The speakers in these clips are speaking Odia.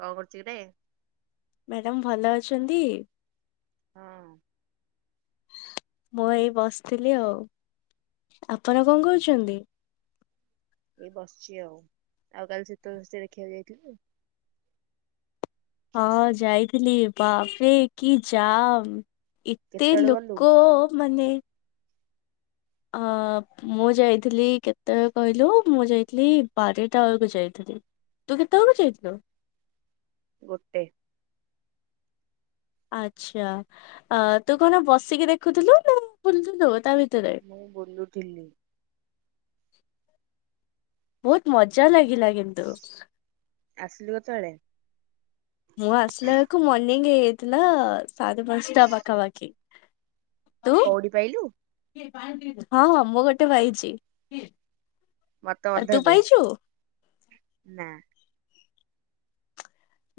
କଁ କରୁଚି ରେ? ମ୍ୟାଡ଼ାମ ଭଲ ଅଛନ୍ତି? ହଁ। ମୁଁ ଏଇ ବସିଥିଲି ଆଉ। ଆପଣ କଁ କହୁଛନ୍ଦି? ଏଇ ବସିଚି ଆଉ ଆଉ କାଲି ଶୀତ ଧୋସେ ଦେଖିବାକୁ ଯାଇଥିଲୁ? ହଁ ଯାଇଥିଲି ବାପରେ କି ଯାମ୍। ଏତେ କେତେବେଳେ ଗଲୁ? ଲୋକ ମାନେ ଆଁ ପ୍ ମୁଁ ଯାଇଥିଲି କେତେବେଳେ କହିଲୁ? ମୁଁ ଯାଇଥିଲି ବାରେଟା ବେଳକୁ ଯାଇଥିଲି। ତୁ କେତେବେକୁ ଯାଇଥିଲୁ? ଗୋଟେ। ଆଛା ଆ ତୁ କଣ ବସିକି ଦେଖୁଥିଲୁ ନା ବୁଲଥିଲୁ ତା ଭିତରେ? ମୁଁ ବୁଲୁଥିଲି। ବହୁତ ମଜା ଲାଗିଲା କିନ୍ତୁ। ଆସିଲୁ ଏତେଳେ? ମୁଁ ଆସିଲା ବେଳକୁ ମର୍ଣ୍ଣିିଂ ହେଇଯାଇଥିଲା ସାରେ ପାଞ୍ଚଟା ପାଖାପାଖି। ତୁ? କଉଡି ପାଇଲୁ? ହଁ ମୁଁ ଗୋଟେ ପାଇଚି। ମତେ ଅଧାଦେ ନା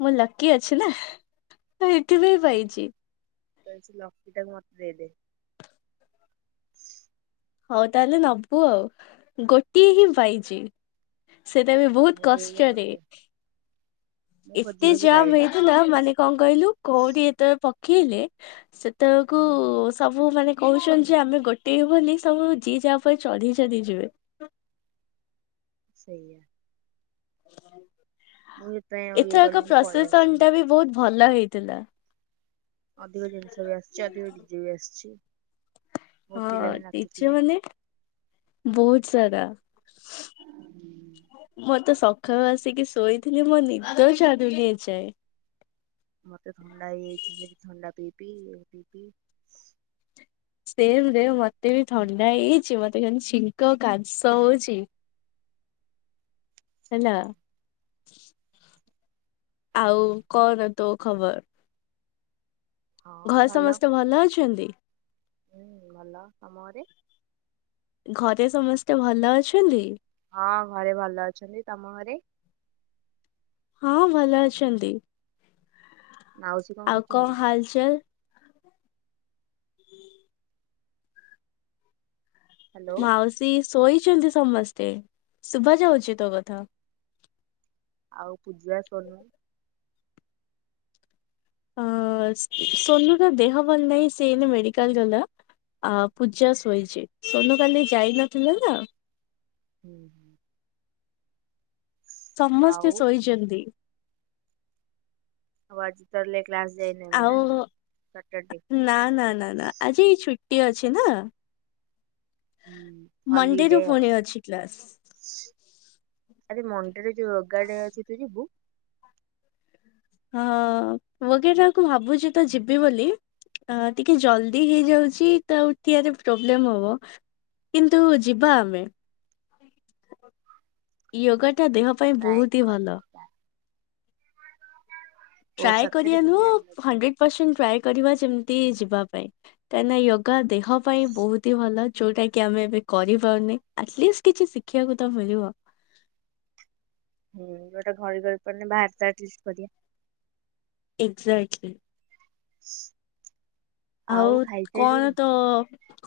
ମୁଁ ଲକି ଅଛି ନା ତ ଏଠି ବି ପାଇଚି। ତାଲସେ ଲକି ଟାକୁ ମତେ ଦେଇଦେ। ହଉ ତାହେଲେ ନବୁ ଆଉ ଗୋଟିଏ ହିଁ ପାଇଚି। ସେଇଟା ବି ହଉ ବହୁତ ଦେଇଦେ କଷ୍ଟରେ। ମତେ। ମୁଁ ଖୋଜି ଏତେ ଖୋଜି ଜମ୍ ପାଇଲିନି। ହେଇଥିଲା ମାନେ କଁ କହିଲୁ କୋଉଡି ଏତେ ପକ୍ ଖୀଲେ ସେତେବେକୁ ସବୁ ମାନେ କହୁଛନ୍ତି ଯେ ଆମେ ଗୋଟେ ବୋଲି ସବୁ ଯିଏ ଯାହା ପଏ ଚଢି ଚଲି ଯିବେ। ସେଇଆ। ମୁଁ ସେଥିପାଇଁ ଆଉ ଇଏ ଏଥରକ କଲିନି ପଳେଇ ପ୍ରସେସନ ଆସିଲି। ଟା ବି ବହୁତ ଭଲ ହେଇଥିଲା। ଅଧିକ ଜିନିଷ ବି ଆସିଚି ଅଧ ଡି ଯେ ବି ଆସିଚି। ବହୁତ ହଁ ପିଲା ବି ଡିଜେ ନାଚୁଥିଲେ। ମାନେ ବହୁତ ସାରା। ମୁଁ ତ ସଖାଳୁ ଆସିକି ଶୋଇଥିଲି ମୋ ନିଦ ଛାଡୁନି ଏଯାଏଁ। ମତେ ଥଣ୍ଡା ହେଇଯାଇଚି ସେଠି ଥଣ୍ଡା ପିଇପିଇ ଏ ପି ପି। ସେମ ରେ ମତେ ବି ଥଣ୍ଡା ହେଇଛି ମତେ କିନ ଛିଙ୍କ କାସ ହଉଚି। ହେଲା। ଆଉ କଣ ତୋ ଖବର? ହଁ ଘଏ ଭଲ ସମସ୍ତେ ଭଲ ଅଛନ୍ତି? ହୁଁ ଭଲ ତମଘରେ? ଘରେ ସମସ୍ତେ ଭଲ ଅଛନ୍ତି? ହଁ ଘରେ ଭଲ ଅଛନ୍ତି ତମ ଘରେ? ହଁ ଭଲ ଅଛନ୍ତି। ମାଉସୀ କଁ ଆଉ କଣ କରୁଚନ୍ତି? ହାଲଚାଲ? ହୁଁ ହ୍ୟାଲୋ ମାଉସୀ ଶୋଇଛନ୍ତି ସମସ୍ତେ ଶୁଭା ଯାଉଛି ତୋ କଥା। ଆଉ ପୂଜା ସୋନୁ ଅ ସୋନୁୁର ଦେହ ଭଲ ନାହିଁ ସେନ ମେଡିକାଲ ଗଲା। ଆ ପୂଜା ଶୋଇଛି ସନକାଲି ଯାଇନଥିଲେ ନା। ହୁଁ। ସମସ୍ତେ ଆଉ ଶୋଇଛନ୍ତି। ଆଉ ଆଜି ତାହେଲେ କ୍ଲାସ୍ ଯାଇନ ଆମେ ଆଉ ନା ସଟରଡେ? ଜି ଛୁ ଛୁଟି ଅଛି ନା ହୁଁ ମଣ୍ଡେରୁୁ ହଲିଡେ ଆଉ। ପୁଣି ଅଛି କ୍ଲାସ। ଆରେ ମଟରେ ଯୋଉ ରୋଗାଡ ଅଛି ତୁ ଯିବୁ ହଁ ବଗେଇଟାକୁ ଭାବୁଛି ତ ଯିବି ବୋଲି। ଅ ଟିକେ ଜଲଦି ହେଇଯାଉଛି ତ ଉଠି ଆରେ ପ୍ରୋବ୍ଲେମ ହବ। କିନ୍ତୁ ଯିବା ଆମେ। ୟୋଗା ଟା ଦେହ ପାଇଁ ଟ୍ରାଏ ବହୁତ ହି ଭଲ। କରିବା। ଓ ଟ୍ରାଏ ସତରେ କରିୟା କି ମୁଁ ନୁହଁ ଜାଣିନଥିଲି ହଣ୍ଡ୍ରେଡ୍ ପର୍ଷେଣ୍ଟ ଟ୍ରାଏ କରିବା ଯେମିତି ଯିବା ପାଇଁ କାଇଁନା ୟୋଗା ଦେହ ପାଇଁ ବହୁତ ହି ଭଲ। ଯୋଉଟା କି ଆମେ ଏବେ କରିପାରୁନି ଆଟଲିଷ୍ଟ କିଛି ଶିଖିୟାକୁ ତ ମିଳିବ। ହୁଁ ଗୋଟେ ଘରେ ରହିପାରୁନି ବାହାରେ ତ ଅଟଲିଷ୍ଟ କରିବା। ଏକ୍ସଜାଟ [inaudible] ଆଉ କଣ ତ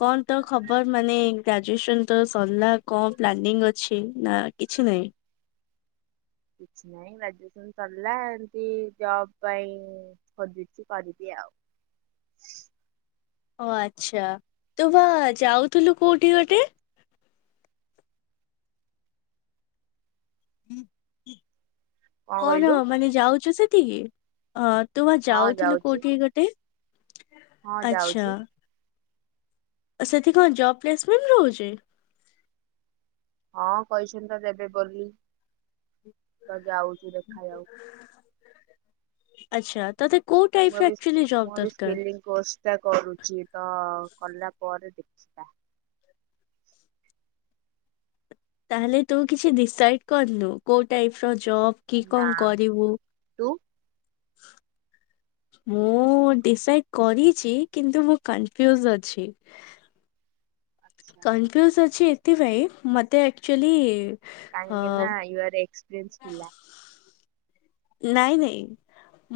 କଣ ତ ଖବର ମାନେ ଗ୍ରାଜୁଏସନ ତ ସରିଲା କଣ ପ୍ଲାନିଂ ଅଛି ନା କିଛି ନାହିଁ? କିଛି ନାହିଁ ଗ୍ରାଜୁଏସନ ସରିଲା ଏମତି ଜବ ପାଇଁ? ଖୋଜୁଛି କରିବି ଆଉ। [inaudible] ଓ ଆଚ୍ଛା ତୁ ବା ଯାଉଥିଲୁ କୋଉଠି ଗୋଟେ? [inaudible] କଣ ମାନେ ଯାଉଛୁ ସେଠିକି ଅ ତୁ ବା ହଁ ଯାଉଥିଲୁ ଯାଉଛି କୋଉଠି ଗୋଟେ? ହଁ ଯାଉଛି। ସେଥି କଁ ଜବ୍ ପ୍ଲେସମେଣ୍ଟ ରହୁଛି? ହଁ କହି ଛନ୍ତି ତ ଦେବେ ବୋଲି ତ ଯାଉଛି ଦେଖାଯାଉ। ଆଛା ତୋତେ କୋଉ ଟାଇଫ୍ ଅକ୍ଚୁଏଲି ଜବ୍ ଦରକାର? କୋର୍ସ୍ ଟା କରୁଛି ତ କଲା ପରେ ଦେଖିବା। ତାହେଲେ ତୁ କିଛି ଡିସାଇଡ କରିନୁ କୋଉ ଟାଇଫ୍ ର ଜବ୍ କି ନା କଣ କରିବୁ? ତୁ? [inaudible] ମୁଁ ଡିସାଇଡ କରିଛି କିନ୍ତୁ ମୁଁ କନଫ୍ୟୁଜ ଅଛି। ଆଛା କନଫ୍ୟୁଜ ଅଛି ଏଥି ପାଇଁ ମତେ ଆକ୍ଚୁଏଲି କାଇଁକିନା ୟୁଆର୍ ଏକ୍ସପେରିଏେନ୍ସ ପିଲା। ନାଇଁ ନାଇଁ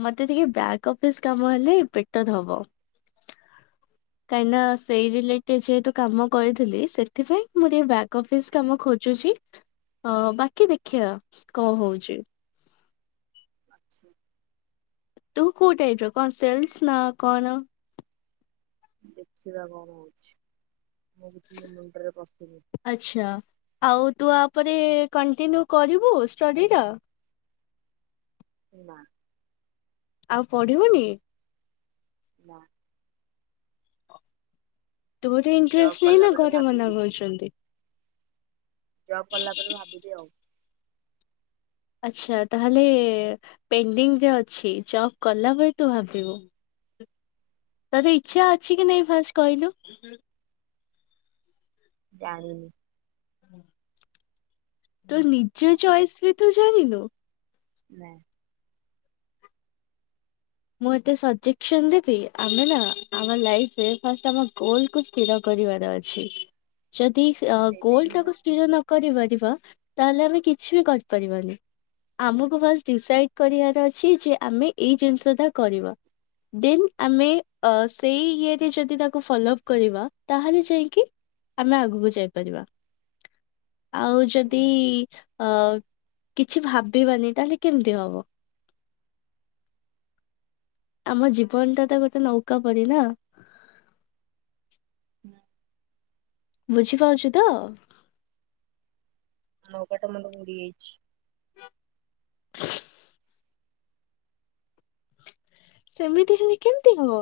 ମତେ ଟିକେ ବ୍ୟାକ୍ ଅଫିସ କାମ ହେଲେ ବେଟର ହବ। କାହିଁନା ସେଇ ରିଲେଟେଡ୍ ଯେହେତୁ କାମ କରିଥିଲି ସେଥିପାଇଁ ମୁଁ ଟିକେ ବ୍ୟାକ୍ ଅଫିସ କାମ ଖୋଜୁଛି। ହ ବାକି ଦେଖିୟା କ ହଉଛି। ଆଛ। ତୁ କୋଉ ଟାଇପ ର କଣ ସେଲସ ନା କଣ? ଦେଖିବା କଣ ହଉଛି ମୁଁ ବି ମ ମୁଣ୍ଡରେ ପଶୁନି। ଆଛା ଆଉ ତୁ ଆପରେ କଣ୍ଟିନ୍ୟୁ କରିବୁ ଷ୍ଟଡି ର? ନା। ଆଉ ପଢିବୁନି? ନା। ତୋର ଜବ୍ ଇଣ୍ଟରେଷ୍ଟ ନାହିଁ କଲା ନା ପରେ ଘରେ ମନା ଭାବିବି କରୁଚନ୍ତି? ଜବ୍ କଲା ପରେ ଭାବିବି ଆଉ। ଆଛା ତାହେଲେ ପେଣ୍ଡିଙ୍ଗ ରେ ଅଛି ଜବ କଲା ପରେ ତୁ ଭାବିବୁ। ତୋର ଇଚ୍ଛା ଅଛି କି ନାହିଁ ଫାଷ୍ଟ୍ କହିଲୁ? ଜାଣିିନି। ତୋ ନିଜ ଚଏସ୍ ବି ତୁ ଜିଣିନୁ? ନା। ମୁଁ ଏତେ ସଜେକ୍ସନ୍ ଦେବି ଆମେ ନା ଆମ ଲାଇଫ୍ ରେ ଫାଷ୍ଟ୍ ଆମ ଗୋଲ୍ କୁ ସ୍ଥିର କରିବାର ଅଛି ଯଦି ସେଇଟା ହିଁ ଅଗୋଲ ମୋର ଟାକୁ ସ୍ଥିର ନ କରିପାରିବା ତାହେଲେ ଆମେ କିଛି ବି କରିପାରିବାନି। ଆମକୁ ବାସ୍ ଡିସାଇଡ କରିବାର ଅଛି ଯେ ଆମେ ଏଇ ଜିନିଷ କରିବା ଦେନ୍ ଆମେ ଅ ସେଇ ଇଏରେ ଯଦି ତା କୁ ଫଲୋଅପ କରିବା ତାହଲେ ଯାଇକି ଆମେ ଆଗୁକୁ ଯାଇପାରିବା। ଆଉ ଯଦି ଅ କିଛି ଭାବିବାନି ତାହେଲେ କେମିତି ହବ? ଆମ ଜୀବନ ଟା ତ ଗୋଟେ ନୌକା ପରି ନା। ନା। ବୁଝିପାରୁଚୁ ତ? ନୌକା ଟା ମାନେ ବୁଡ଼ିଯାଇଛି। ସେମିତି ହେଲେ କେମିତି ହବ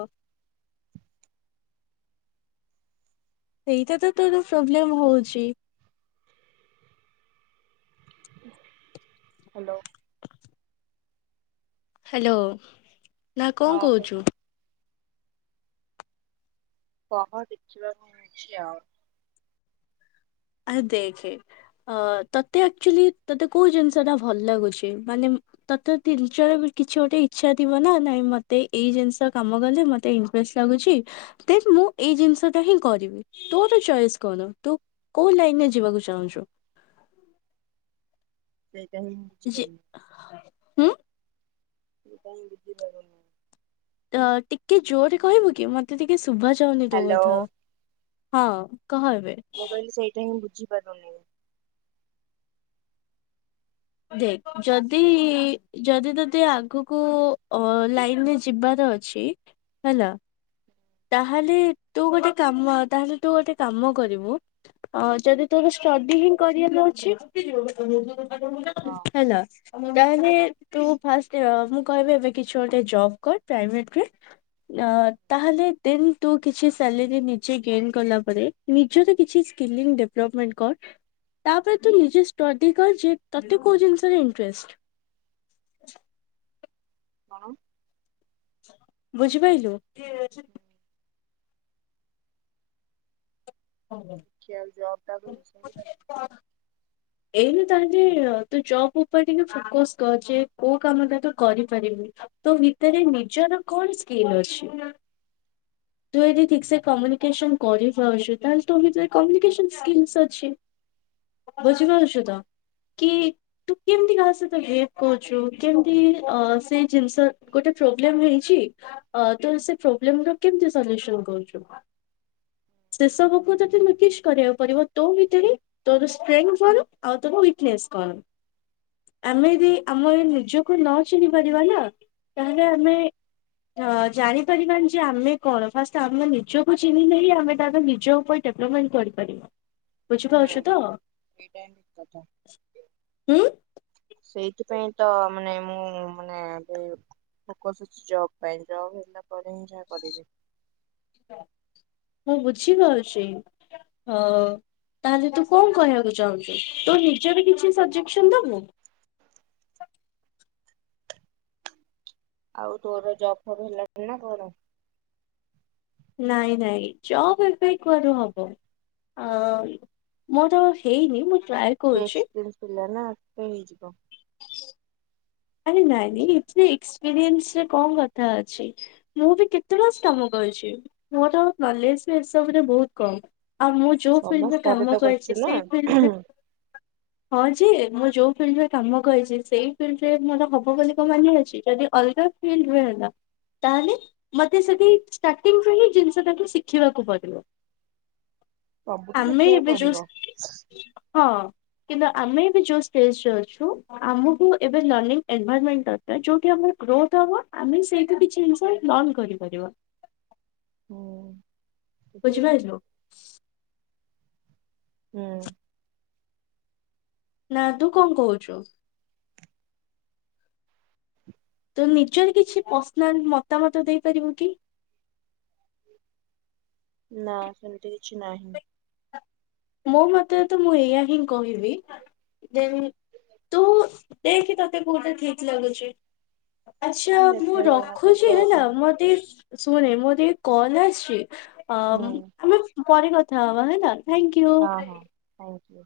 ସେଇଟା ତ ତୋର ପ୍ରୋବ୍ଲେମ ହଉଛି। ହାଲୋ। ହାଲୋ ନା କଣ ହଁ କହ କଉଚୁ? [unintelligible] ଆଉ। ଆ ଦେଖେ ଅ ତତେ ଆକଚୁଆଲି ତତେ କୋଉ ଜିନିଷ ଟା ଭଲ ଲାଗୁଛି ମାନେ ତତେ ତିନି [unintelligible] କିଛି ଗୋଟେ ଇଚ୍ଛା ଥିବ ନା ନାଇଁ ମତେ ଏଇ ଜିନିଷ କାମ କଲେ ମତେ ଫ୍ରେସ୍ ଲାଗୁଛି ଦେନ୍ ମୁଁ ଏଇ ଜିନିଷଟା ହିଁ କରିବି ତୋର ଚଏସ୍ କଣ? ତୁ କୋଉ ଲାଇନ ରେ ଯିବାକୁ ଚାହୁଁଚୁ? ସେଇଟା ହିଁ ଯେ ବୁଝିପାରୁନି। ହୁଁ ସେଇଟା ହିଁ ବୁଝିପାରୁନି। ତ ଟିକେ ଜୋରେ କହିବୁ କି ମତେ ଟିକେ ଶୁଭା ଯାଉନି ତୋ ହ୍ୟାଲୋ କଥା। ହଁ କହ ଏବେ। ମୁଁ କହିଲି ସେଇଟା ହିଁ ବୁଝିପାରୁନି। ଦେଖ ଯଦି ଯଦି ତତେ ଆଗୁକୁ ଅ ଲାଇନରେ ଯିବାର ଅ ଛି ହେଲା ତାହେଲେ ତୁ ଗୋଟେ କାମ ତାହେଲେ ତୁ ଗୋଟେ କାମ କରିବୁ ଅ ଯଦି ତୋର ଷ୍ଟଡି ହିଁ କରିବାର ଅଛି ହଁ। ହେଲା ତାହେଲେ ତୁ ଫାଷ୍ଟ ର କହିବେ ଏବେ କିଛି ଗୋଟେ ଜବ୍ କର ପ୍ରାଇଭେଟ ରେ ଅ ତାହେଲେ ଦେନ୍ ତୁ କିଛି ସାଲେରି ନିଜେ ଗେନ୍ କଲା ପରେ ନିଜର କିଛି ସ୍କିଲିଂ ଡେଭଲପମେଣ୍ଟ କର୍। ତାପରେ ତୁ ନିଜେ ଷ୍ଟଡି କର ଯେ ତତେ କୋଉ ଜିନିଷରେ ଇଣ୍ଟ୍ରେଷ୍ଟ୍। ହଁ। ବୁଝିପାଇଲୁ? ଦେଖିଆ ଜବ ଟା ବି ମିଳୁଚି କି ନାଇଁ। ହଁ ଏଇ ଭିତରେ ବି ତୁ ଜବ୍ ଉପରେ ଟିକେ ଫୋକସ୍ କର ଯେ କୋଉ କାମ ଟା ତୁ କରିପାରିବୁ। ତୋ ଭିତରେ ନିଜର କଣ ସ୍କିଲ୍ ଅଛି? ତୁ ଯଦି ଠିକ୍ ସେ କମ୍ୟୁନିକେସନ କରିପାରୁଛୁ ତାହେଲେ ତୋ ଭିତରେ କମ୍ୟୁନିକେସନ ସ୍କିଲସ୍ ଅଛି। ବୁଝିପାରୁଚୁ ତ? କି ତୁ କେମିତି କାହା ସହିତ ବିହେବ କରୁଛୁ କେମିତି ଅ ସେ ଜିନିଷ ଗୋଟେ ପ୍ରୋବ୍ଲେମ ହେଇଛି, ଅ ତ ସେ ପ୍ରୋବ୍ଲେମ ର କେମିତି ସଜେଶନ କହୁଛୁ? ସେ ସବୁକୁ ତତେ ନୋଟିସ କରିବାକୁ ପଡ଼ିବ ତୋ ଭିତରେ ତୋର ସ୍ଟ୍ରେନ୍ଥ କଣ ଆଉ ତୋର ୱିକନେସ୍ କଣ? ଆମେ ଯଦି, ଆମେ ଏ ନିଜକୁ ନ ଚିହ୍ନି ପାରିବା ନା ତାହେଲେ ଆମେ ତ ଜାଣିପାରିବାନି ଯେ ଆମେ କଣ, ଫାଷ୍ଟ ଆମେ ନିଜକୁ ଚିହ୍ନିଲେ ହିଁ ଆମେ ତା ନିଜ ଉପରେ ଡେଭଲପମେଣ୍ଟ କରିପାରିବା। ବୁଝିପାରୁଛୁ ତ୍, ଠିକ୍ କଥା। ହୁଁ? ସେଇଥିପାଇଁ ତ ମାନେ ମୁଁ ମାନେ ଏ ଫୋକସ୍ ଅଛି ଜବ୍ ପାଇଁ, ଜବ୍ ହେଲା ପରେ ହିଁ ଯାହା କରିବି। ହଁ ବୁଝିପାରୁଛି, ହଁ। ତାହେଲେ ତୁ କଣ କହିବାକୁ ଚାହୁଁଛୁ, ତୁ ନିଜର କିଛି ସଜେସନ୍ ଦବୁ। ଆଉ ତୋର ଜବ୍ ଫବ୍ ହେଲାଣି ନା କଣ? ନାଇଁ ନାଇଁ ଜବ ଏବେ କୁଆଡୁ ହବ? ଆ ମୋର ହେ, ମୁଁ ଟ୍ରାଏ କରୁଛି। ଏକ୍ସପିରିଏନ୍ସ ପିଲା ନା ଆପେ ହେଇଯିବ। ଆରେ ନାଇଁ ନାଇଁ, ଏଥିରେ ଏକ୍ସପିରିଏନସରେ କଣ କଥା ଅଛି? ମୁଁ ବି କେତେ ମାସ କାମ କରିଛି? ମୋର ନଲେଜ ଏସବୁରେ ବହୁତ କମ, ଆଉ ମୁଁ ଯୋଉ ଛଅ ମାସ ଫିଲ୍ଡରେ ପରେ କାମ ତ କରୁଛୁ କରିଛି, ନା ସେଇ ଫିଲ୍ଡରେ ହଁ ଯେ ମୁଁ ଯୋଉ ଫିଲ୍ଡରେ କାମ କରିଛି, ସେଇ ଫିଲ୍ଡ ରେ ମୋର ହବ ବୋଲି କଣ ମାନେ ଅଛି, ଯଦି ଅଲଗା ଫିଲ୍ଡ ରେ ହେଲା। ତାହେଲେ ମତେ ସେଠି ଷ୍ଟାର୍ଟିଙ୍ଗରୁ ହିଁ ଜିନିଷଟାକୁ ଶିଖିବାକୁ ପଡିବ। ସବୁଠି ଆମେ ଶିଖିବାକୁ ଏବେ ଯଉ ପଡିବ। ହଁ କିମ୍ବା ଆମେ ଏବେ ଯୋଉ ଷ୍ଟେଜରେ ଅଛୁ ଆମକୁ ଏବେ ଲର୍ଣ୍ଣିଙ୍ଗ ଏନଭରମେଣ୍ଟ ଦରକାର୍, ଯଉଠି ଆମର ଗ୍ରୋଥ ହବ ଆମେ ସେଇଠୁ କିଛି ଜିନିଷ ଲର୍ଣ କରିପାରିବା। ହୋ ବୁଝିପାରିଲୁ? ହୁଁ ନା ତୁ କଣ କହୁଛୁ? ତୁ ନିଜର କିଛି ପର୍ସନାଲ ମତାମତ ଦେଇପାରିବୁ କି? ନା ସେମିତି କିଛି ନାହିଁ। ମୋ ମତରେ ତ ମୁଁ ଏଇଆ ହିଁ କହିବି ଯେ ତୁ ଦେଖ ତତେ କୋଉଟା ଠିକ ଲାଗୁଛି। ଆଛା ମୁଁ ଦେଖାଯାଉ ଆଗ ରଖୁଛି ଜବ୍ ହେଲା, ମୋର ଟିକେ ଶୁଣେ ମୋର ଟିକେ କଲ ଆସିଛି, ଆ ହୁଁ ଆମେ ପରେ କଥା ହବା ହେଲା, ଥାଙ୍କ୍ୟୋ। ଅ ହ ହଉ।